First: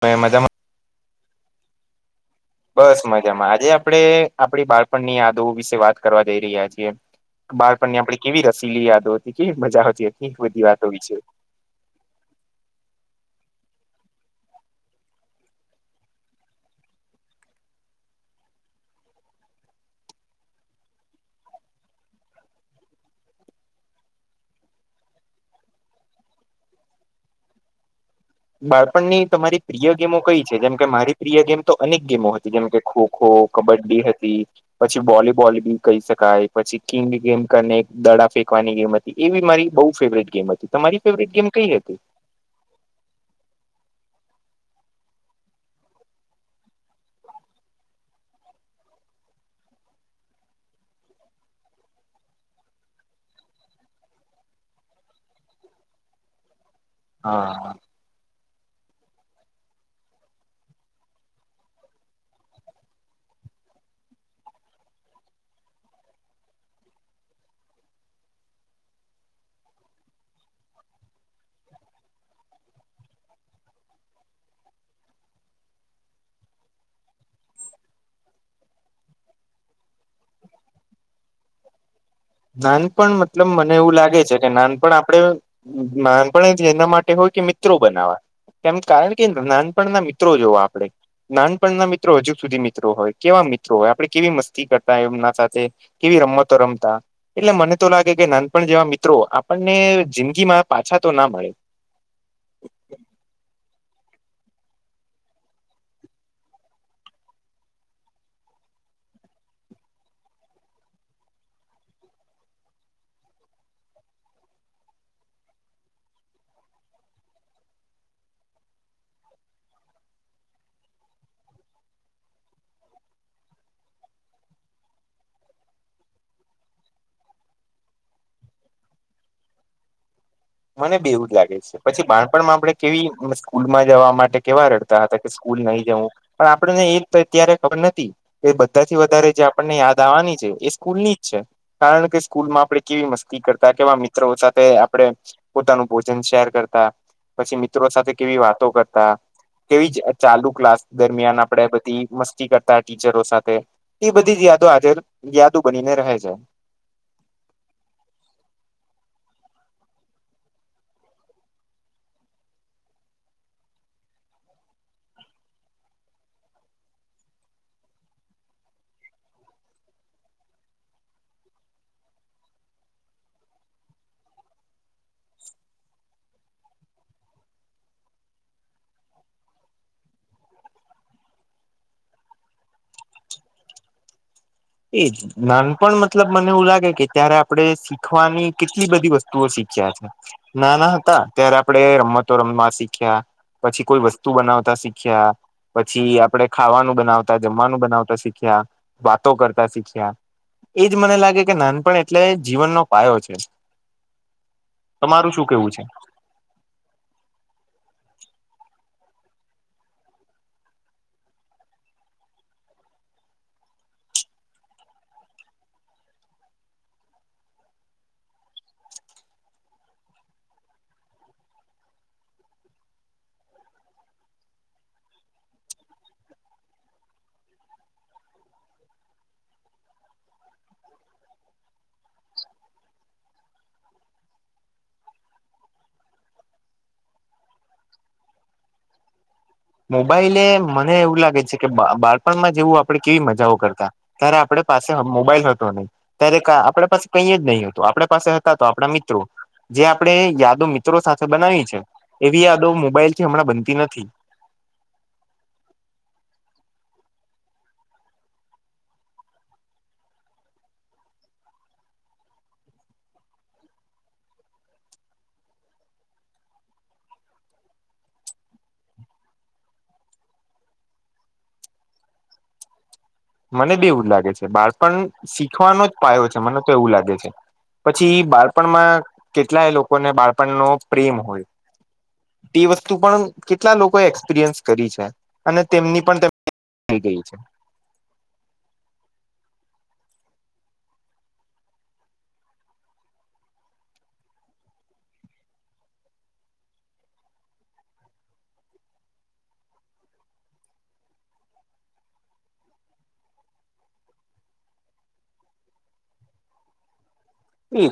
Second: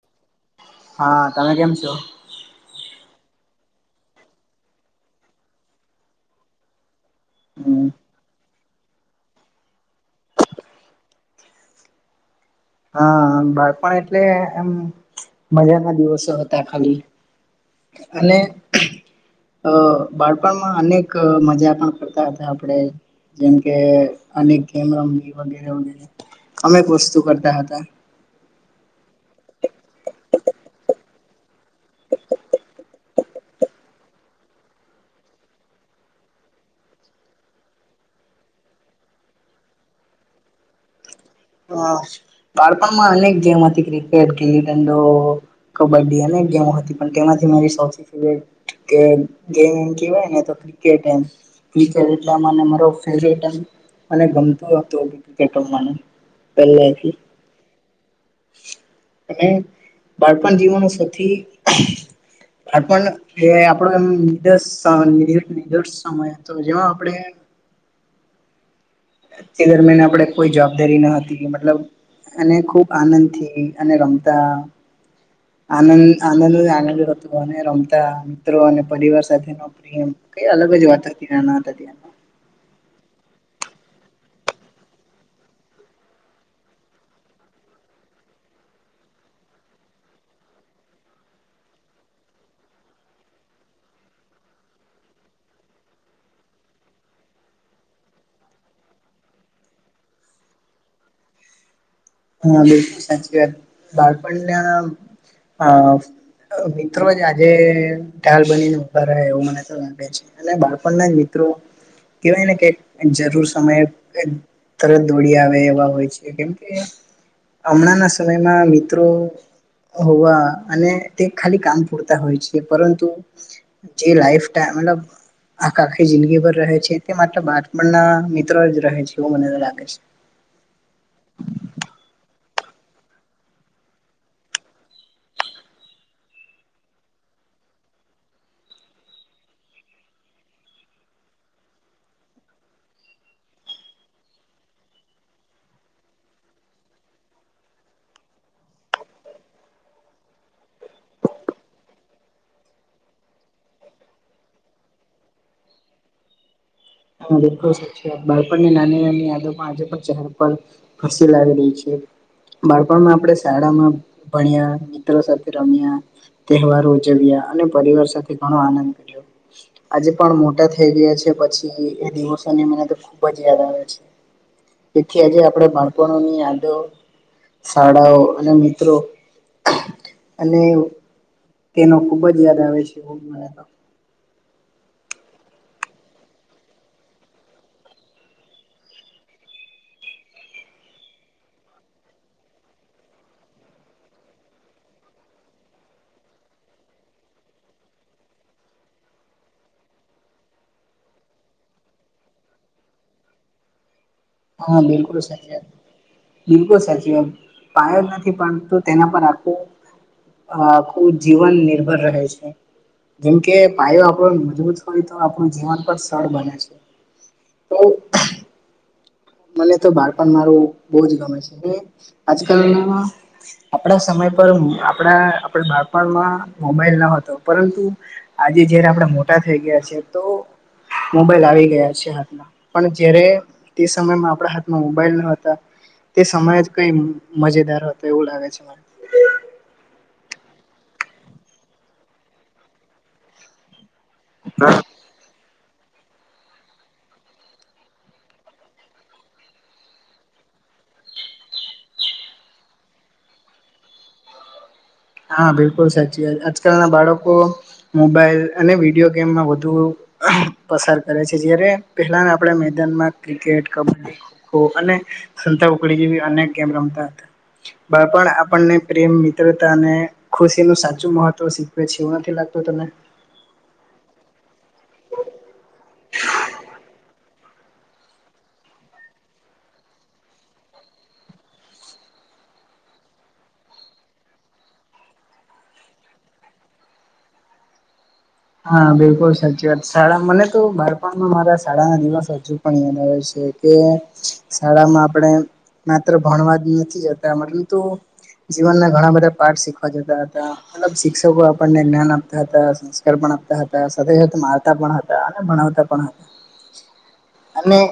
મે મજામાં હા તમે કેમ છો? બસ મજામાં. આજે આપણે આપણી બાળપણની યાદો વિશે વાત કરવા જઈ રહ્યા છીએ. હમ બાળપણની આપડી કેવી રસીલી યાદો હતી, કેવી મજા આવતી હતી બધી વાતો વિશે. [inaudible] હા બાળપણ એટલે એમ મજા ના દિવસો હતા ખાલી. અને અ બાળપણમાં અનેક મજા પણ કરતા હતા આપણે. જેમ કે અનેક ગેમ રમવી વગેરે વગેરે અનેક વસ્તુ કર તા હતા. બાળપણની તમારી પ્રિય ગેમો કઈ છે? જેમકે મારી પ્રિય ગેમ તો અનેક ગેમો હતી, જેમકે ખો ખો, કબડ્ડી હતી, પછી વોલીબોલ બી કહી શકાય, પછી કિંગ ગેમ કનેક દ ડા ફેંઈવાની ગેમ હતી, એવી મારી બહુ ફેવરેટ ગેમ હતી. તમારી ફેવરેટ ગેમ કઈ હા, હતી? બાળપણમાં અનેક ગેમ હતી, ક્રિક્રેટ, ગીલી દંડો, કબડ્ડી અનેક ગેમો હતી. પણ તેમાંથી મારી સૌથી ફેવરેટ કે ગેમ કેવાય ને, તો ક્રિકેટ એમ [unintelligible] પેલેથી હા અને બાળપણ જીવનનો સૌથી બાળપણ એ આપણો એમ [unintelligible] સમય હતો, જેમાં આપણે [inaudible] તે દરમિયાન આપણેે કોઈ જવાબદારી ન હતી. મતલબ અને ખૂબ, આનંદથી અને રમતા આનંદ-આનંદ ને આનંદ જ હતો, અને રમતા મિત્રો અને પરિવાર સાથેનો પ્રેમ કંઈ અલગ જ વાત હતી નાના હતા ત્યાંરની. નાનપણ મતલબ મને એવું લાગે છે કે નાનપણ આપણે નાનપણ જ એના માટે હોય કે મિત્રો બનાવા. એમ કારણ કે ન નાનપણ ના મિત્રો જોવા આપણે, નાનપણ ના મિત્રો હજુ સુધી મિત્રો હોય [unintelligible] મિત્રો હોય, આપડે કેવી મસ્તી કરતા એમના સાથે, કેવી રમતો રમતા એટલે મને તો લાગે કે નાનપણ જેવા મિત્રો આપણને જિંદગી માં પાછા તો ના મળે. હા બિલકુલ સાચી વાત. બાળપણના અહ અહ મિત્રો જ આજે ઢાલ બનીને ઉભા રહે એવું મને તો લાગે છે, અને બાળપણના જ મિત ત્રો કહેવાયને કે જરૂર સમયે તરત દોડી આવે એવા હોય છે કેમ કે હમણાં ના સમયમાં મિત્રો હોવા અને તે ખાલી કામ પૂરતા હોય છે, પરંતુ જે લાઈફ ટા મતલબ આખ આખી જિંદગીભર રહે છે તે માત્ર બાળપણના મિત્રો જ રહે છે, એવું મને લાગે છે. પણ્મ આપણે કેવી સ્કૂલ માં જવા માટે કેવા રડતા હતા કે સ્કૂલ નહી જવું, પણ આપડને એ [unintelligible] ત્યારે ખબર નતી કે બધાથી વધારે જે આપણને યાદ આવવાની છે એ સ્કૂલની જ છે કારણ કે સ સ્કૂલમાં આપણે કેવી મસ્તી કરતા કેવા મિત્ર ઓ સાથે આપણેે પોતાનું ભોજન શેર કરતા, પછી મિત્રો સાથે કેવી વાતો કરતા કેવી ચ ચાલુ ક્લાસ દરમિયાન આપણે બધી મસ્તી કરતા ટીચરો સાથે, એ બધી જ યાદો આજર યાદુ બનીને રહે છે. [unintelligible] બાળપણની નાની-નાની યાદો પણ આજે પણ ચહેરા પર હસી લાવી દે છે. બાળપણમાં આપણે શાળામાં ભણ્યા, મિત્રો સાથે રમ્યા, તહેવારો ઉજવ્યા અને પરિવાર સાથે ઘણો આનંદ માણ્યો. આજે પણ મોટા થઈ ગયા છે પછી એ એ દિવસોની મને તો ખુબ જ યાદ આવે છે. તેથી આજે આપણેે બાળપણો ની યાદો શાળાઓ અને મિત્રો અને એનો ખુબ જ યાદ આવે છે. એ જ. નાનપણ મતલબ મને એવું લાગે કે ત્યારે આપણે શીખવાની કેટલી બધી વસ્તુઓ શીખ ખ્યા, તા નાના હતા ત્યારે આપણે રમતો રમવા શીખ્યા પછી, કોઈ વસ્તુ બનાવતા શીખ્યા પછી આપડે ખાવાનું બનાવતા, જમવાનું બનાવતા શીખ્યા, બા તો કરતા શીખ્યા, એજ મને લાગે કે નાનપણ એટલે જીવનનો પાયો છે. હા, બિલકુલ તમારું શું સાચી વાત, કેવું છે? બિલકુલ સાચી વાત પાયો નથ થી પરંતુ તેના પર આખું અહ આખુ, જીવન નિર્ભર રહે છે. જેમકે પાયો આપણો મજબૂત હોય, તો આપણું જીવન પણ સરળ બને છે. તો મને તો બાળપણ મારું બહુ જ ગમે છને, આજકાલના આપડા સમય [unintelligible] આપણા આપણા બાળપણમાં મોબાઈલ ન હતો, પરંતુ આજે જયારે આપણે મો ટા ગયા છે. તો મોબાઈલ આવી ગયા છે હાથમાં, પણ જ્યારે તે સમયમાં આપણા હાથમાં મોબાઈલ ન હતા તે સમયે જ કંઈ મજેદાર હતો એવું લાગે છે મને. મોબાઈલે મને એવું લાગે છે કે બા બાળપણમાં જેવું આપડે કેવી મજાઓ કરતા ત્યારે આપડે પાસે મોબાઈલ હત તો નહીં. ત્યારે કા આપણે પાસે કઈ જ નહી હતું. આપણે પાસે હતા તો આપણા મિત્રો. જે આપણે યાદો મિત્રો સાથે બનાવી છે, એવી યાદો મોબાઈલ થી હમણાં બનતી નથી. હા બિલકુલ સાચી વાત. આજકાલના બાળકો મોબાઈલ અને વિડીયો ગેમમાં વધુ પસાર કરે છે. જ્યારે પહેલાના આપણે મેદાનમાં ક્રિકેટ, કબડ્ડી, ખોખો અને સંતાકુકડી જેવી અનેક ગેમ રમતા હતા. બાળપણ આપણને પ્રેમ, મિત્ર- [unintelligible] અને ખુશી નું સાચું મહત્વ શીખવે છે, એવું નથી લાગતું તને? મને બી એવુજ લાગે છે, બાળપણ શીખવાનો જ પાયો છે, મને તો એવું લાગે છે. પછી બાળપણમાં કેટલાય, લોકોને બાળપણનો પ્રેમ હોય તે વસ્તુ, પણ કેટલા લોકોએ એક્સપિરિયન્સ કરી છે. અને તેમની પણ થઈ ગઈ છે. હા, બિલકુલ સાચી વાત. શાળા મને તો બાપણમાં મારા શાળા ના દિવસ હજુ, પણ યાદ આવે છે. કે-કે શાળામા, આપણે માત્ર ભણવા જ નથી જતા પરંતુ જીવન ના ઘણા બધા પાઠ શીખવા જતા હતા, મતલબ શિક્ષકો આપણને જ્ઞાન આપતા હતા. [unintelligible] આપતા હતા, સાથે મારતા પણ હતા અને ભણાવતા પણ હતા. અને એ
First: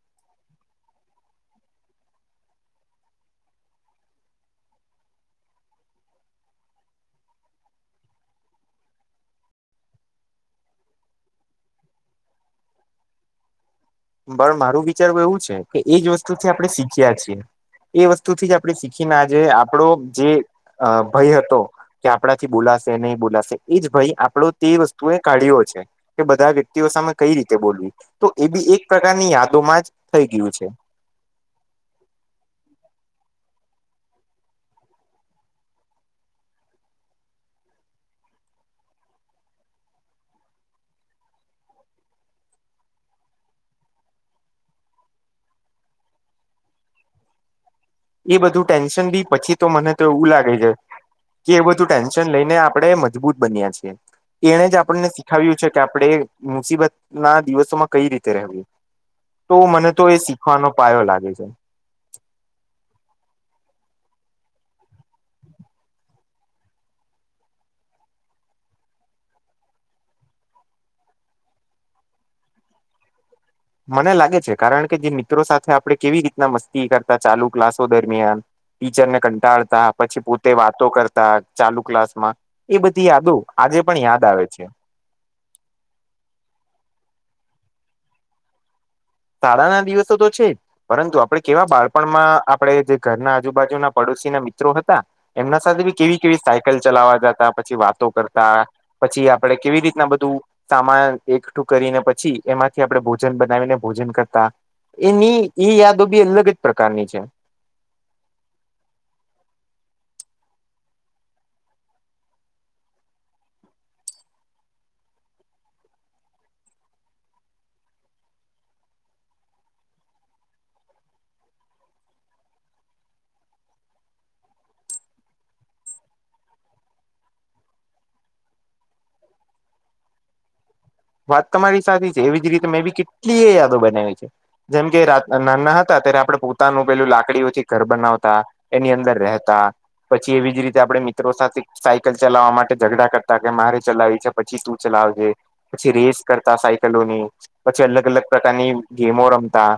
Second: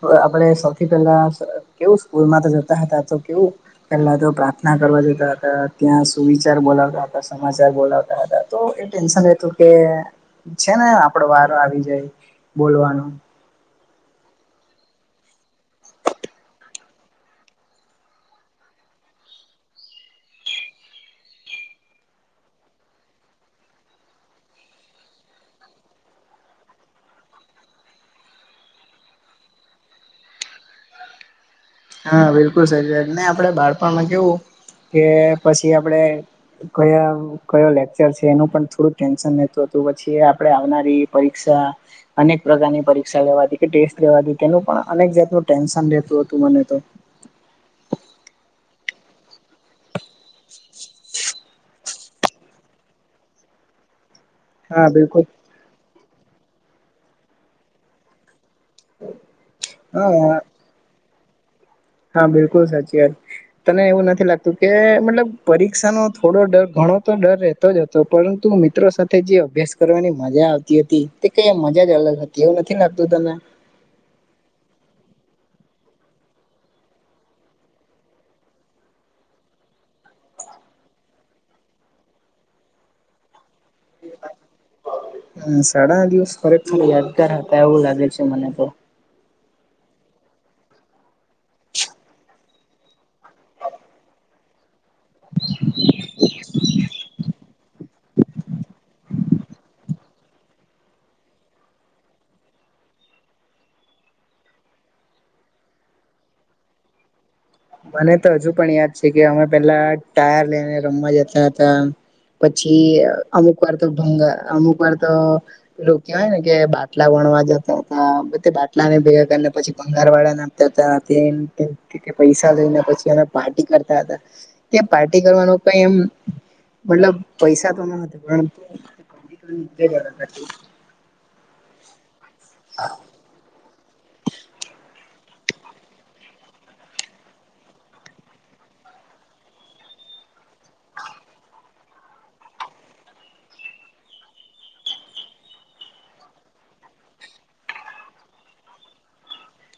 પ આપડે સૌથી પહેલા બ કેવું સ્કૂલમા તો જતા હતા, તો કેવું પેલા તો પ્રાર્થના કરવા જતાં હતા, ત્યાં સુવિચાર બોલાવતા હતા, સમાચાર બોલાવતા હતા તો એટ ઈન્સાન એટેલું કે છેને, આપડો વાર આવી જાય બોલવાનો. પણ મારું વિચારવું એવુ છે, કે એજ વસ્તુથી આપણે શીખ્યા છીએ. એ વસ્તુથી જ આપણે શીખીને આજે આપડો જે અહ ભય હતો, કે આપણાથી બોલા શે નહી, બોલાશે, ઈ જ ભય આપડો તે વસ્તુ એ કાઢ્યો છે, કે બધા વ્યક્તિઓ સામે કઈ રીતે બોલ [unintelligible] તો એ બી એક પ્રકારની યાદોમાં જ થઈ ગયું છે. હા, બિલકુલ સાચી વાતને આપડે બાળપણમાં કેવું કે પછી આપડે કયા કયો લેક્ચર છે, એનું પણ થોડુંક ટેન્શન રહેતું હતુ, પછી આપડે આવનારી પરીક્ષ ક્ષા, અનેક પ્રકારની પરીક્ષા લેવાતી કે ટેસ્ટ લેવાતી તેનું પણ અનેક જાતનું ટેન્શન રહેતું હતુ મને. તો એ બધું ટેન્શન બી પછી, તો મને તો એવું લાગે છે કે એ બધું ટેન્શન લઈને આપણે મજબૂત બનયા છીએ, એણે જ હા આપણને બિલકુલ શીખાવ્યું છે કે આપણે મુસીબત ના દિવસોમાં કઈ રીતે રહેવું. તો મને તો એ હા શીખવાનો પાયો લાગે છે. હા, બિલકુલ સાચી વાત તને એવું નથી. લાગતુ કે મતલબ પરીક્ષા નો થોડો ડર ઘ ઘો, તો ડર રહેતો જ હતો પરંતુ મિત્રો સાથે જે અભ્યાસ કરવાની મજા આવતી હતી તે કય મજા જ લગ હતી એવુ નથી, લાગતું તને મને લાગે છે, કારણ કે જે મિત્રો સાથે આપણે કેવી રીતના મસ્તી કરતા ચાલુ ક્લાસો દરમિયાન ટીચર ને કંટાળતા પછી, પોતે વાતો કરતા ચાલુ ક્લાસ માં એ બધી યાદો આજે, પણ યાદ આવે છે. અહ શાળાના દિવસ ખરેખર યાદગાર હતા એવું લાગે છે મને તો. શાળાના દિવસો તો છે પરંતુ આપડે કેવા બાળપણમાં આપડે જે ઘરના આજુબાજુના પડોશ છીના મિત્રો હતા એમના સાથે બી કેવી કેવી કલ ચલાવા જતા પછી વાતો કરતા પછી આપડે કેવી રીતના બધું સામાન એકઠું કરીને પછી એમાંથી આપણે ભોજન બનાવીને ભોજન કરતા એની એ યાદો બી અલગ જ પ્રકારની છે. મને તો હજુ પણ યાદ છે કે અમે પેહલા ટાયર લઈને રમવા જતા હતા. પછી અમુક વાર તો ભંગા અમુક વાર તો પેલું કેવાય ને કે બાટલા ણવા જતા તા ન તે બાટલા ને ભેગા પછી ભંગાર વાળાને આપતા હતા તેમ તે કે કે પૈસા ને પછી અમે પાર્ટી કરતા હતા, ત પાર્ટી કરવાનું કઈ એમ મતલબ પૈસા તો ન હતા, પર તમારી, સાથે જ એવી જ રીતે મે બી કેટલી એ યાદો બનાવી છે. જેમ કે રાત નાના હતા ત્યારે આપડે પોતાનું પેલું લાકડી ઓછી, ઘર બનાવતા એની અંદર રહેતા પછી એવી જ રીતે આપડે મિત્રો સાથે સાયકલ ચલાવવા માટે ઝઘડા કરતા કે મારે ચલાવી છે. પછી, તુ ચલાવ આવજે પછી, રેસ કરતા સાયકલોની પછી, અલગ, અલગ પ્રકારની ગેમો રમતા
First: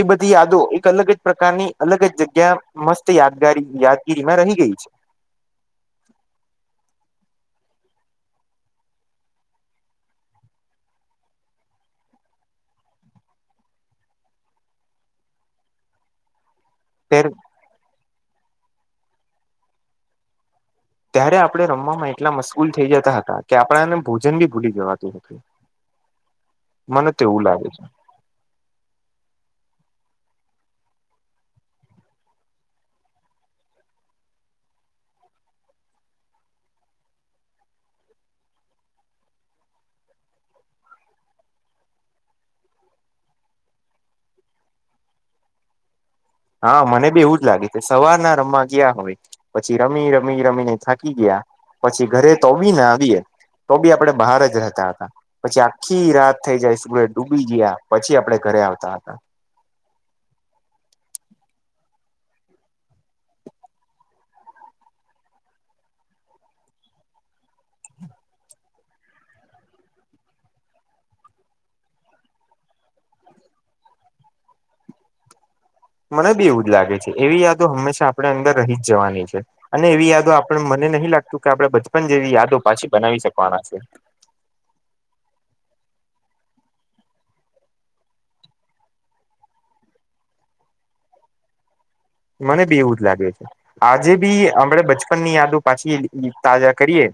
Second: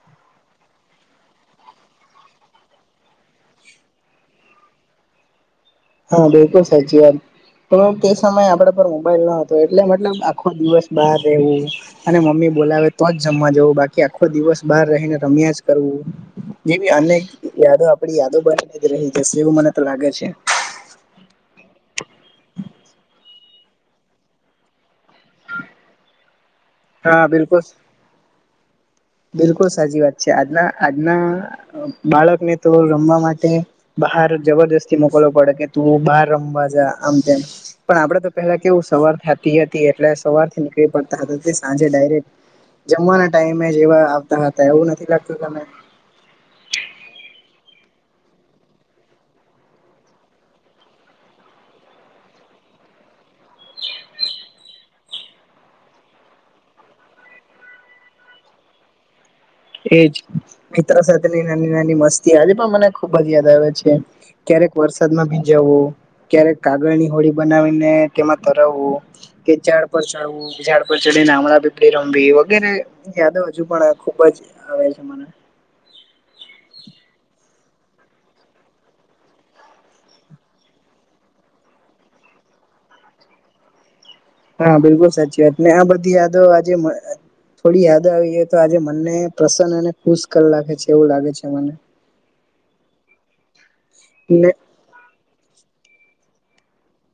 એ બધી યાદો એક અલગ જ પ્રકારની અલગ જ, જગ્યા મસ્ત યાદગારી યાદગીરીમાં રહી ગઈ છે. [inaudible] હા, બિલકુલ સાચી વાત. તો તે સમય આપડા પર મોબાઈલ ન હતો એટલે મતલબ આખો દિવસ બહાર રહેવું અને મમ્મી બોલાવે તો જ જમવા જવું બાકી આખો દિવસ બહાર રહીને રમ્યા જ કરવું. જેવી અનેક યાદો આપડી યાદો બનીને જ રહી જશે એવું મને તો લાગે છે. ત્યારે આપણે રમવામાં એટલા મશગૂલ થઈ જતા હતા કે આપણાને ભોજન બી ભૂલી જવાતું હતું. મને હા તેવું બિલકુલ લાગે છે. બિલકુલ સાચી વાત છે આજના આજના બાળકને તો રમવા માટે હાર જબરજસ્તી મોકલવો પડે કે તું બહાર રમવા જા આમ તેમ પણ આપડે તો પેહલા કેવું સવા વાર થતી હતી એટલે સવારથી નીકળી પડતા સાંજે ડાયરેક જમવાના ટાઈમે જેવા આવતા હતા એવું નથી લાગતું તમે? હા, મને બી એવું જ લાગે છે. સવારના રમવા ગયા હોય વે પછી રમી રમી રમીને થાકી ગયા. પછી ઘરે તો આવી ના આવીએ તો બી આપડે બહાર જ રહેતા હતા. પછી આખી રાત થઈ જાય સૂરજ ડૂબી જ્યા પછી આપડે ઘર ઘરે આવતા હતા. એજ મિત્ર સાથેની નાની નાની મસ્તી આજે પણ મને ખુબ જ યાદ આવે છે. ક્યારેક વરસાદમાં ભીંજવવું, ક્યારેક કાગળની હોડી બનાવીને તેમાં તરવવું કે ઝાડ પર ચડવું, ઝાડ પર ચડને આમણા પીપડી રમવી વગેરે યાદો હજુ પણ ખુબ જ આવે છે મને. મને બી એવું જ લાગે છે. એવી યાદો હંમેશા આપડે અંદર રહી જ જવાની છે અને એવી યાદો આપડે મને નહી લાગતું કે આપડે બચપન જેવી યાદો પાછી બનાવી શકવાના છે. હા, બિલકુલ સાચી વાત ને આ બધી યાદો આજે મ થોડી યાદ આવી તો આજે મનને પ્રસન્ન અને ખુશ કર લાખે છે એવું લાગે છે મને મને બી એવું જ લાગે. આજે બી ને હમણાં બચ પણની યાદૉ પાછી તાજા કરીએ.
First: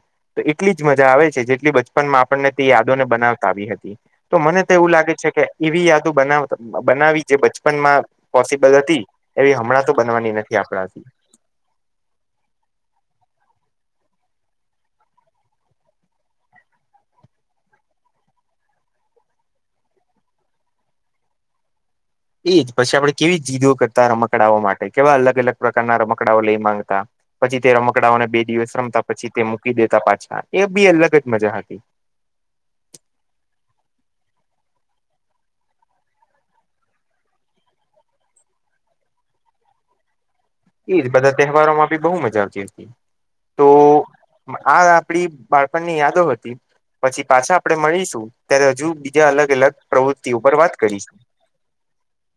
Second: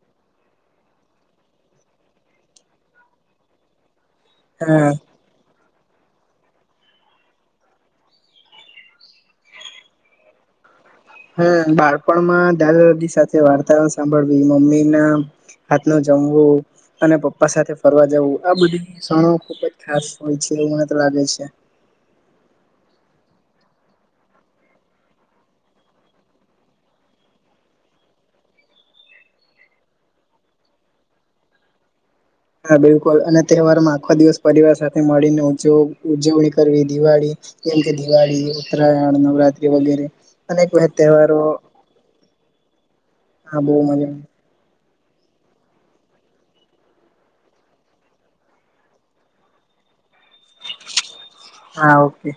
એટલી જ મજા આવે છે જેટલી બચપનમાં આપણને તે યાદોને બનાવતા આવી હતી. તો મને તો એવું હા લાગે છે કે એવી યાદો બનાવ બનાવી જે બચપનમાં પોસિબલ હતી એવી હમણાં તો બનવાની નથી આપડાથી. હમ્મ, બાળપણમાં દાદા દાદી સાથે વાર્તાઓ સાંભળવી, મમ્મીના હાથનો જ જમવું અને પપ્પા સાથે ફરવા જવું. આ બધી ક્ષણો ખુબ જ ખાસ હોય છે મને તો લા લે છે. પછી, આપણે કેવી જીદો કરતા રમકડાઓ માટે કેવા અલગ અલગ પ્રકારના રમકડાઓ લઈ માંગતા પ પછી તે રમકડાવાને બે દિવસ રમતા પછી તે મૂકી દેતા પાછા એ બી અલગ જ મજા હતી. હા, બિલકુલ અને તહેવાર માં આખો દિવસ પરિવાર સાથે મળીને ઉજવણી કરવી દિવાળી જેમ કે દિવાળી ઉત્તરાયણ, નવરાત્રી વગેરે અનેક એ જ બધા તહેવારો તહેવારોમા, બી બહુ મજા આવતી. હતી હા, બહુ મજામા આપણી બાળપણની યાદો હતી. પછી, પાછા આપણે મળીશું ત્યારે હજુ બીજા અલગ અલગ પ્રવૃતિ તે ઉપર વાત કરીશું. હા ઓકે